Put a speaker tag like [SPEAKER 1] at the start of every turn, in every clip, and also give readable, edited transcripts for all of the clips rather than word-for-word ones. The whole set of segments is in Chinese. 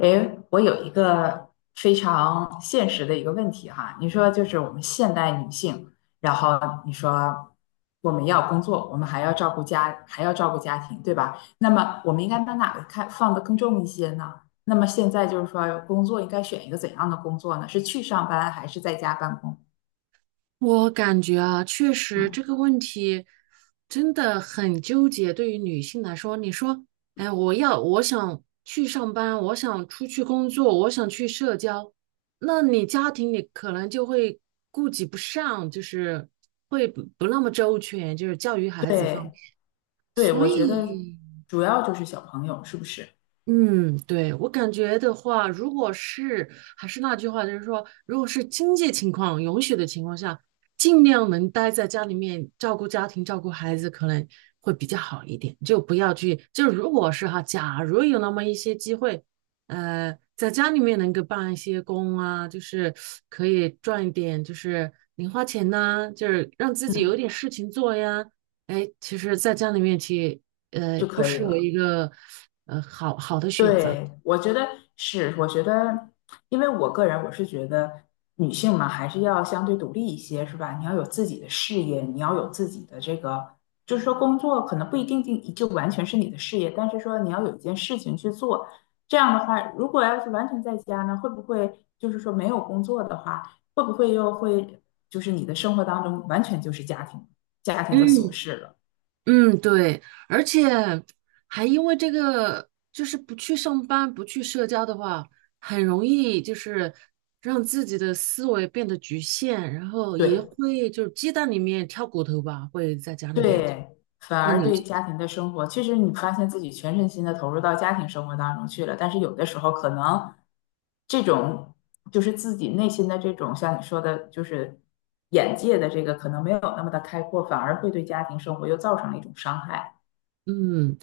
[SPEAKER 1] 诶，我有一个非常现实的一个问题哈，你说就是我们现代女性，然后你说我们要工作，我们还要照顾家，还要照顾家庭，对吧？那么我们应该把哪个看放得更重一些呢？那么现在就是说，工作应该选一个怎样的工作呢？是去上班还是在家办公？
[SPEAKER 2] 我感觉啊，确实这
[SPEAKER 1] 嗯，
[SPEAKER 2] 个问题真的很纠结。对于女性来说，你说，哎，我要，我想去上班，我想出去工作，我想去社交，那你家庭里可能就会顾及不上，就是会不那么周全，就是教育孩子方
[SPEAKER 1] 对
[SPEAKER 2] 面。
[SPEAKER 1] 对，
[SPEAKER 2] 所
[SPEAKER 1] 我觉得
[SPEAKER 2] 以，
[SPEAKER 1] 主要就是小朋友是不是？
[SPEAKER 2] 嗯，对，我感觉的话，如果是还是那句话，就是说，如果是经济情况允许的情况下，尽量能待在家里面照顾家庭、照顾孩子，可能会比较好一点。就不要去，就如果是哈，假如有那么一些机会，在家里面能够办一些工啊，就是可以赚一点，就是零花钱呐、就是让自己有
[SPEAKER 1] 嗯，
[SPEAKER 2] 点事情做呀。哎，其实在家里面去。呃，
[SPEAKER 1] 就
[SPEAKER 2] 不
[SPEAKER 1] 可以
[SPEAKER 2] 失为
[SPEAKER 1] 了。
[SPEAKER 2] 一个呃好好的选择。
[SPEAKER 1] 对，我觉得是，我觉得，因为我个人我是觉得女性嘛，还是要相对独立一些，是吧？你要有自己的事业，你要有自己的这个，就是说工作可能不一定就完全是你的事业，但是说你要有一件事情去做。这样的话，如果要是完全在家呢，会不会就是说没有工作的话，会不会又会就是你的生活当中完全就是家庭，家庭的琐
[SPEAKER 2] 嗯
[SPEAKER 1] 事了？
[SPEAKER 2] 嗯，对，而且还因为这个，就是不去上班、不去社交的话，很容易就是让自己的思维变得局限，然后也
[SPEAKER 1] 对，
[SPEAKER 2] 会就是鸡蛋里面挑骨头吧，会在家里面
[SPEAKER 1] 对，反
[SPEAKER 2] 钻
[SPEAKER 1] 而
[SPEAKER 2] 牛
[SPEAKER 1] 对
[SPEAKER 2] 角。
[SPEAKER 1] 家庭的生活，其实你发现自己全身心的投入到家庭生活当中去了，但是有的时候可能这种就是自己内心的这种，像你说的，就是眼界的这个可能没有那么的开阔，反而会对家庭生活又造成了一种伤害，
[SPEAKER 2] 嗯，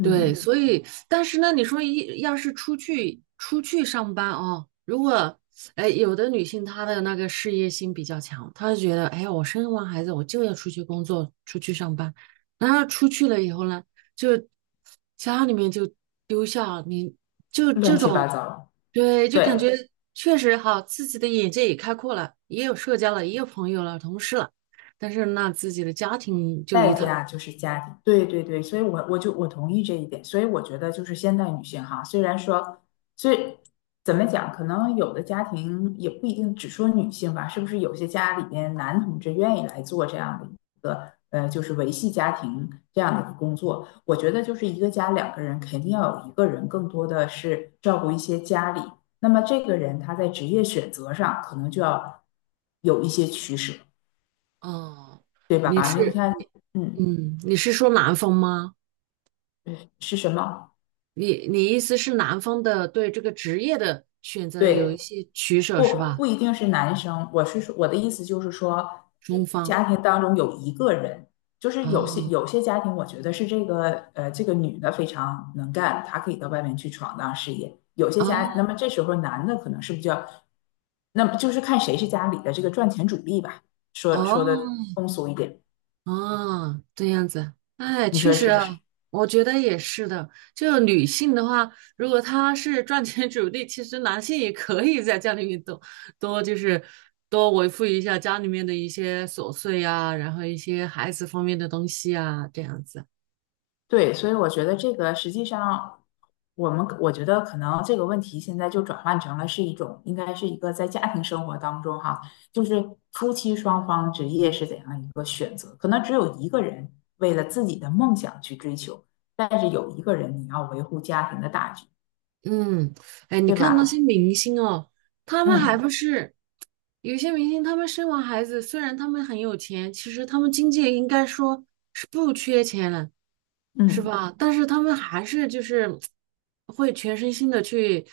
[SPEAKER 2] 对，嗯所以，但是呢，你说一要是出去上班哦，如果，哎，有的女性她的那个事业心比较强，她就觉得，哎呀，我生完孩子我就要出去工作，出去上班，然后出去了以后呢，就家里面就丢下你，就这
[SPEAKER 1] 乱
[SPEAKER 2] 啊
[SPEAKER 1] 七八
[SPEAKER 2] 种，
[SPEAKER 1] 糟，
[SPEAKER 2] 对，就感
[SPEAKER 1] 对。
[SPEAKER 2] 觉确实哈，自己的眼界也开阔了，也有社交了，也有朋友了，同事了，但是那自己的家庭就一
[SPEAKER 1] 代
[SPEAKER 2] 塌。
[SPEAKER 1] 价就是家庭，对对对，所以我就我同意这一点，所以我觉得就是现代女性哈，虽然说，所以怎么讲，可能有的家庭也不一定只说女性吧，是不是有些家里边男同志愿意来做这样的一个就是维系家庭这样的一个工作？我觉得就是一个家两个人肯定要有一个人更多的是照顾一些家里，那么这个人他在职业选择上可能就要有一些取舍，
[SPEAKER 2] 哦，
[SPEAKER 1] 对吧？
[SPEAKER 2] 你
[SPEAKER 1] 那你
[SPEAKER 2] 是
[SPEAKER 1] 看，
[SPEAKER 2] 你，
[SPEAKER 1] 嗯。
[SPEAKER 2] 嗯，你是说男方吗？
[SPEAKER 1] 嗯是是什么？
[SPEAKER 2] 你意思是男方的对这个职业的选择有一
[SPEAKER 1] 对，
[SPEAKER 2] 些取舍是
[SPEAKER 1] 不
[SPEAKER 2] 吧？
[SPEAKER 1] 不一定是男生。我是说，我的意思就是说，
[SPEAKER 2] 中方，
[SPEAKER 1] 家庭当中有一个人，就是
[SPEAKER 2] 哦
[SPEAKER 1] 有些家庭，我觉得是这个这个女的非常能干，她可以到外面去闯荡事业。有些家，
[SPEAKER 2] 哦
[SPEAKER 1] 那么这时候男的可能是比较，那么就是看谁是家里的这个赚钱主力吧。
[SPEAKER 2] 哦
[SPEAKER 1] 说的通俗一点，
[SPEAKER 2] 哦，这样子，哎，
[SPEAKER 1] 你
[SPEAKER 2] 确
[SPEAKER 1] 说
[SPEAKER 2] 实
[SPEAKER 1] 是不是？
[SPEAKER 2] 啊，我觉得也是的。就女性的话，如果她是赚钱主力，其实男性也可以在家里面多就是多维护一下家里面的一些琐碎呀、然后一些孩子方面的东西啊，这样子。
[SPEAKER 1] 对，所以我觉得这个实际上，我觉得可能这个问题现在就转换成了是一种，应该是一个在家庭生活当中哈，就是夫妻双方职业是怎样一个选择，可能只有一个人为了自己的梦想去追求，但是有一个人你要维护家庭的大局，
[SPEAKER 2] 嗯，哎，你
[SPEAKER 1] 对
[SPEAKER 2] 看那些
[SPEAKER 1] 吧？
[SPEAKER 2] 明星哦，他们还
[SPEAKER 1] 嗯
[SPEAKER 2] 不是有些明星，他们生完孩子，虽然他们很有钱，其实他们经济应该说是不缺钱了，是
[SPEAKER 1] 嗯，
[SPEAKER 2] 吧？但是他们还是就是会全身心的去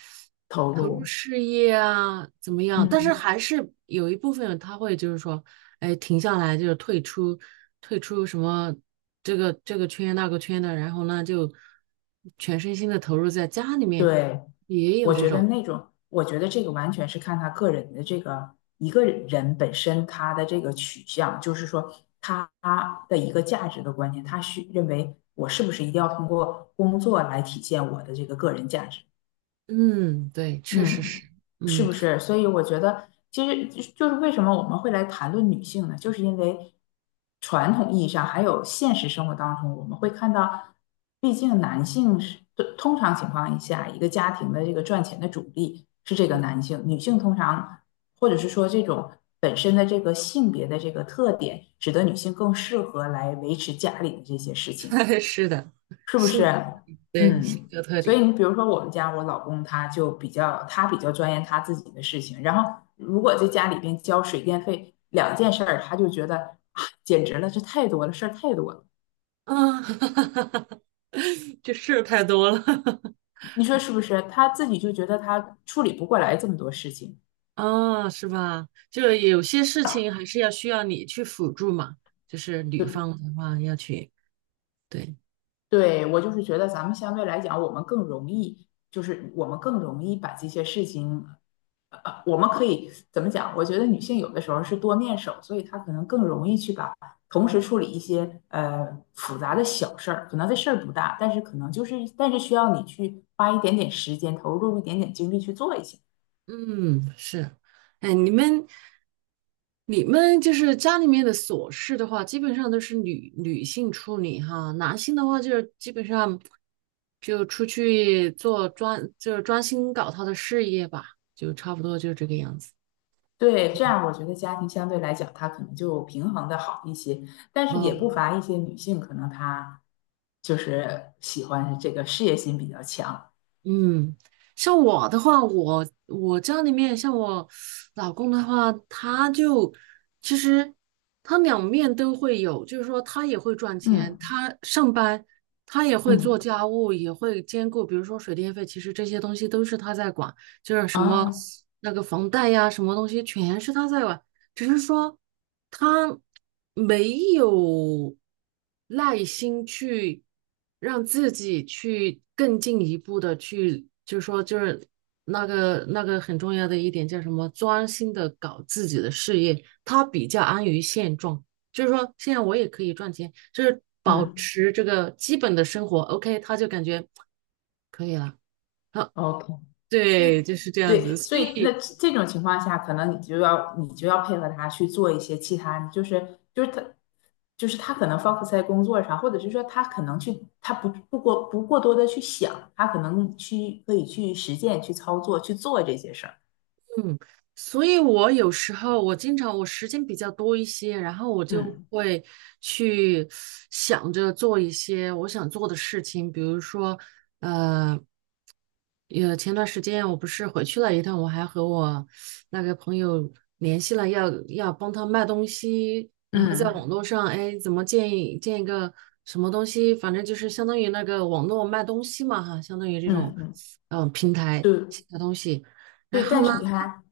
[SPEAKER 1] 投
[SPEAKER 2] 投入
[SPEAKER 1] 入，
[SPEAKER 2] 事业啊，怎么样？但是
[SPEAKER 1] 嗯。
[SPEAKER 2] 还是有一部分他会就是说，哎，停下来就是退出，退出这个圈那个圈的，然后呢就全身心的投入在家里面，
[SPEAKER 1] 对，
[SPEAKER 2] 也有
[SPEAKER 1] 我
[SPEAKER 2] 这
[SPEAKER 1] 觉得
[SPEAKER 2] 种。
[SPEAKER 1] 那种，我觉得这个完全是看他个人的这个一个人本身他的这个取向，就是说他的一个价值的观念，他需认为我是不是一定要通过工作来体现我的这个个人价值？
[SPEAKER 2] 嗯，对，确实
[SPEAKER 1] 嗯，
[SPEAKER 2] 是，
[SPEAKER 1] 是
[SPEAKER 2] 嗯，
[SPEAKER 1] 不是？所以我觉得，其实就是为什么我们会来谈论女性呢？就是因为传统意义上，还有现实生活当中，我们会看到，毕竟男性是通常情况下，一个家庭的这个赚钱的主力是这个男性，女性通常或者是说这种本身的这个性别的这个特点，使得女性更适合来维持家里的这些事情。
[SPEAKER 2] 是的，
[SPEAKER 1] 是不
[SPEAKER 2] 性
[SPEAKER 1] 是？
[SPEAKER 2] 格，对，性
[SPEAKER 1] 嗯，
[SPEAKER 2] 格特
[SPEAKER 1] 所以
[SPEAKER 2] 点，
[SPEAKER 1] 你比如说我们家我老公他就比较他比较钻研他自己的事情，然后如果在家里边交水电费两件事儿，他就觉得啊，简直了，这太多了，事儿太多了，
[SPEAKER 2] 啊，就事儿太多了，
[SPEAKER 1] 你说是不是？他自己就觉得他处理不过来这么多事情。
[SPEAKER 2] 啊，是吧？就是有些事情还是要需要你去辅助嘛，就是女
[SPEAKER 1] 对，
[SPEAKER 2] 方的话要去，对，
[SPEAKER 1] 对，我就是觉得咱们相对来讲，我们更容易把这些事情我们可以怎么讲？我觉得女性有的时候是多面手，所以她可能更容易去把同时处理一些复杂的小事儿，可能这事儿不大，但是可能就是但是需要你去花一点点时间，投入一点点精力去做一些。
[SPEAKER 2] 嗯，是，哎，你们就是家里面的琐事的话，基本上都是女性处理哈，男性的话就是基本上就出去做专，就是专心搞他的事业吧，就差不多就这个样子。
[SPEAKER 1] 对，这样我觉得家庭相对来讲，它可能就平衡的好一些，但是也不乏一些女性，可能她就是喜欢这个事业心比较强。
[SPEAKER 2] 嗯，像我的话，我家里面像我老公的话，其实他两面都会有，就是说他也会赚钱，
[SPEAKER 1] 嗯
[SPEAKER 2] 他上班，他也会做
[SPEAKER 1] 嗯
[SPEAKER 2] 家务，也会兼顾，比如说水电费，其实这些东西都是他在管。就是什么
[SPEAKER 1] 啊
[SPEAKER 2] 那个房贷呀，什么东西全是他在管，只是说他没有耐心去让自己去更进一步的去，就是说那个很重要的一点叫什么，专心的搞自己的事业，他比较安于现状，就是说现在我也可以赚钱，就是保
[SPEAKER 1] 嗯
[SPEAKER 2] 持这个基本的生活，OK,他就感觉可以了。好，
[SPEAKER 1] ，OK。
[SPEAKER 2] 对，就是这样子，
[SPEAKER 1] 对，所
[SPEAKER 2] 所
[SPEAKER 1] 以那
[SPEAKER 2] 以。
[SPEAKER 1] 这种情况下，可能你就要配合他去做一些其他，就是他他可能 focus 在工作上，或者是说他可能去他不过多的去想，他可能去可以去实践、去操作、去做这些事儿。
[SPEAKER 2] 嗯，所以我有时候我经常我时间比较多一些，然后我就
[SPEAKER 1] 嗯
[SPEAKER 2] 会去想着做一些我想做的事情，比如说，呃，有前段时间我不是回去了一趟，我还和我那个朋友联系了要，要帮他卖东西，然后在
[SPEAKER 1] 嗯
[SPEAKER 2] 网络上，哎，怎么建议建一个什么东西，反正就是相当于那个网络卖东西嘛，哈，相当于这种，
[SPEAKER 1] 嗯嗯，
[SPEAKER 2] 平台
[SPEAKER 1] 对
[SPEAKER 2] 写的东西，然
[SPEAKER 1] 对。
[SPEAKER 2] 后
[SPEAKER 1] 但
[SPEAKER 2] 呢，
[SPEAKER 1] 是你看，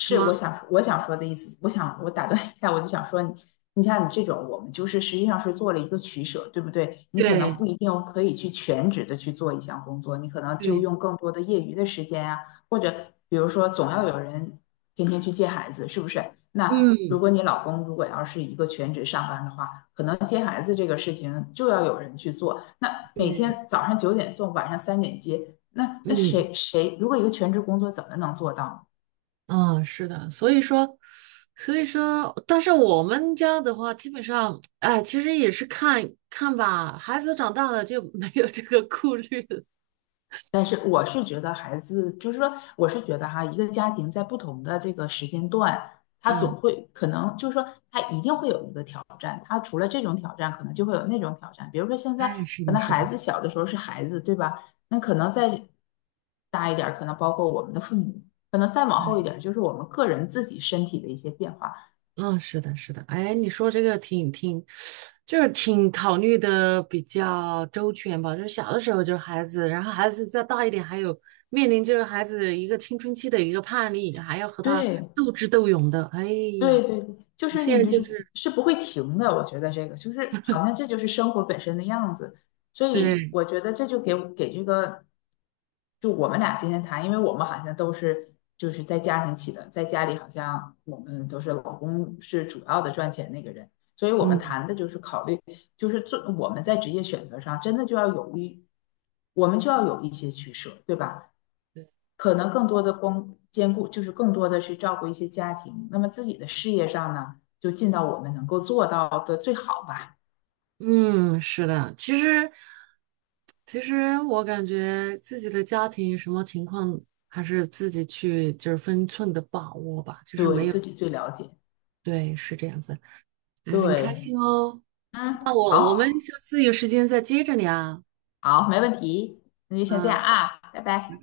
[SPEAKER 2] 什么？
[SPEAKER 1] 我想说的意思，我想我打断一下，我就想说你，你像你这种，我们就是实际上是做了一个取舍，对不对？你可能
[SPEAKER 2] 对
[SPEAKER 1] 不一定可以去全职的去做一项工作，你可能就
[SPEAKER 2] 对，
[SPEAKER 1] 用更多的业余的时间啊，或者比如说总要有人天天去接孩子，是不是？那如
[SPEAKER 2] 嗯
[SPEAKER 1] 果你老公如果要是一个全职上班的话，可能接孩子这个事情就要有人去做，那每
[SPEAKER 2] 对，
[SPEAKER 1] 天早上9点送，晚上3点接，那那
[SPEAKER 2] 嗯
[SPEAKER 1] 谁谁如果一个全职工作怎么能做到呢？
[SPEAKER 2] 嗯，是的，所以说，所以说，但是我们家的话，基本上，哎，其实也是看看吧，孩子长大了就没有这个顾虑了。
[SPEAKER 1] 但是我是觉得孩子，就是说，我是觉得哈，一个家庭在不同的这个时间段，他总
[SPEAKER 2] 嗯，
[SPEAKER 1] 会可能就是说，他一定会有一个挑战。他除了这种挑战，可能就会有那种挑战。比如说现在
[SPEAKER 2] 哎，是
[SPEAKER 1] 可
[SPEAKER 2] 的，
[SPEAKER 1] 能
[SPEAKER 2] 是
[SPEAKER 1] 孩
[SPEAKER 2] 的，
[SPEAKER 1] 子小的时候是孩子，对吧？那可能再大一点儿可能包括我们的父母，可能再往后一点儿
[SPEAKER 2] 哎。
[SPEAKER 1] 就是我们个人自己身体的一些变化。
[SPEAKER 2] 嗯，是的，是的，哎，你说这个就是挺考虑的比较周全吧。就是小的时候就是孩子，然后孩子再大一点，还有面临就是孩子一个青春期的一个叛逆，还要和他
[SPEAKER 1] 对，
[SPEAKER 2] 斗智斗勇的。哎
[SPEAKER 1] 对
[SPEAKER 2] 呀，
[SPEAKER 1] 对对，就
[SPEAKER 2] 我
[SPEAKER 1] 是
[SPEAKER 2] 现
[SPEAKER 1] 你
[SPEAKER 2] 在
[SPEAKER 1] 这
[SPEAKER 2] 就
[SPEAKER 1] 是
[SPEAKER 2] 是
[SPEAKER 1] 是不会停的，我觉得这个就是好像这就是生活本身的样子，所以
[SPEAKER 2] 对，
[SPEAKER 1] 我觉得这就给这个，就我们俩今天谈，因为我们好像都是就是在家庭起的，在家里好像我们都是老公是主要的赚钱那个人，所以我们
[SPEAKER 2] 嗯
[SPEAKER 1] 谈的就是考虑，就是做我们在职业选择上真的就要有一，我们就要有一些取舍，对吧？可能更多的光兼顾，就是更多的去照顾一些家庭。那么自己的事业上呢，就尽到我们能够做到的最好吧，
[SPEAKER 2] 嗯，是的。其实我感觉自己的家庭什么情况，还是自己去就是分寸的把握吧，就是没
[SPEAKER 1] 对
[SPEAKER 2] 有，
[SPEAKER 1] 自己最了解。
[SPEAKER 2] 对，是这样子。嗯，很开
[SPEAKER 1] 对，
[SPEAKER 2] 心哦。那
[SPEAKER 1] 嗯，
[SPEAKER 2] 我们
[SPEAKER 1] 好，
[SPEAKER 2] 下次有时间再接着聊。
[SPEAKER 1] 好，没问题，那就先这样
[SPEAKER 2] 啊。
[SPEAKER 1] 啊，拜拜。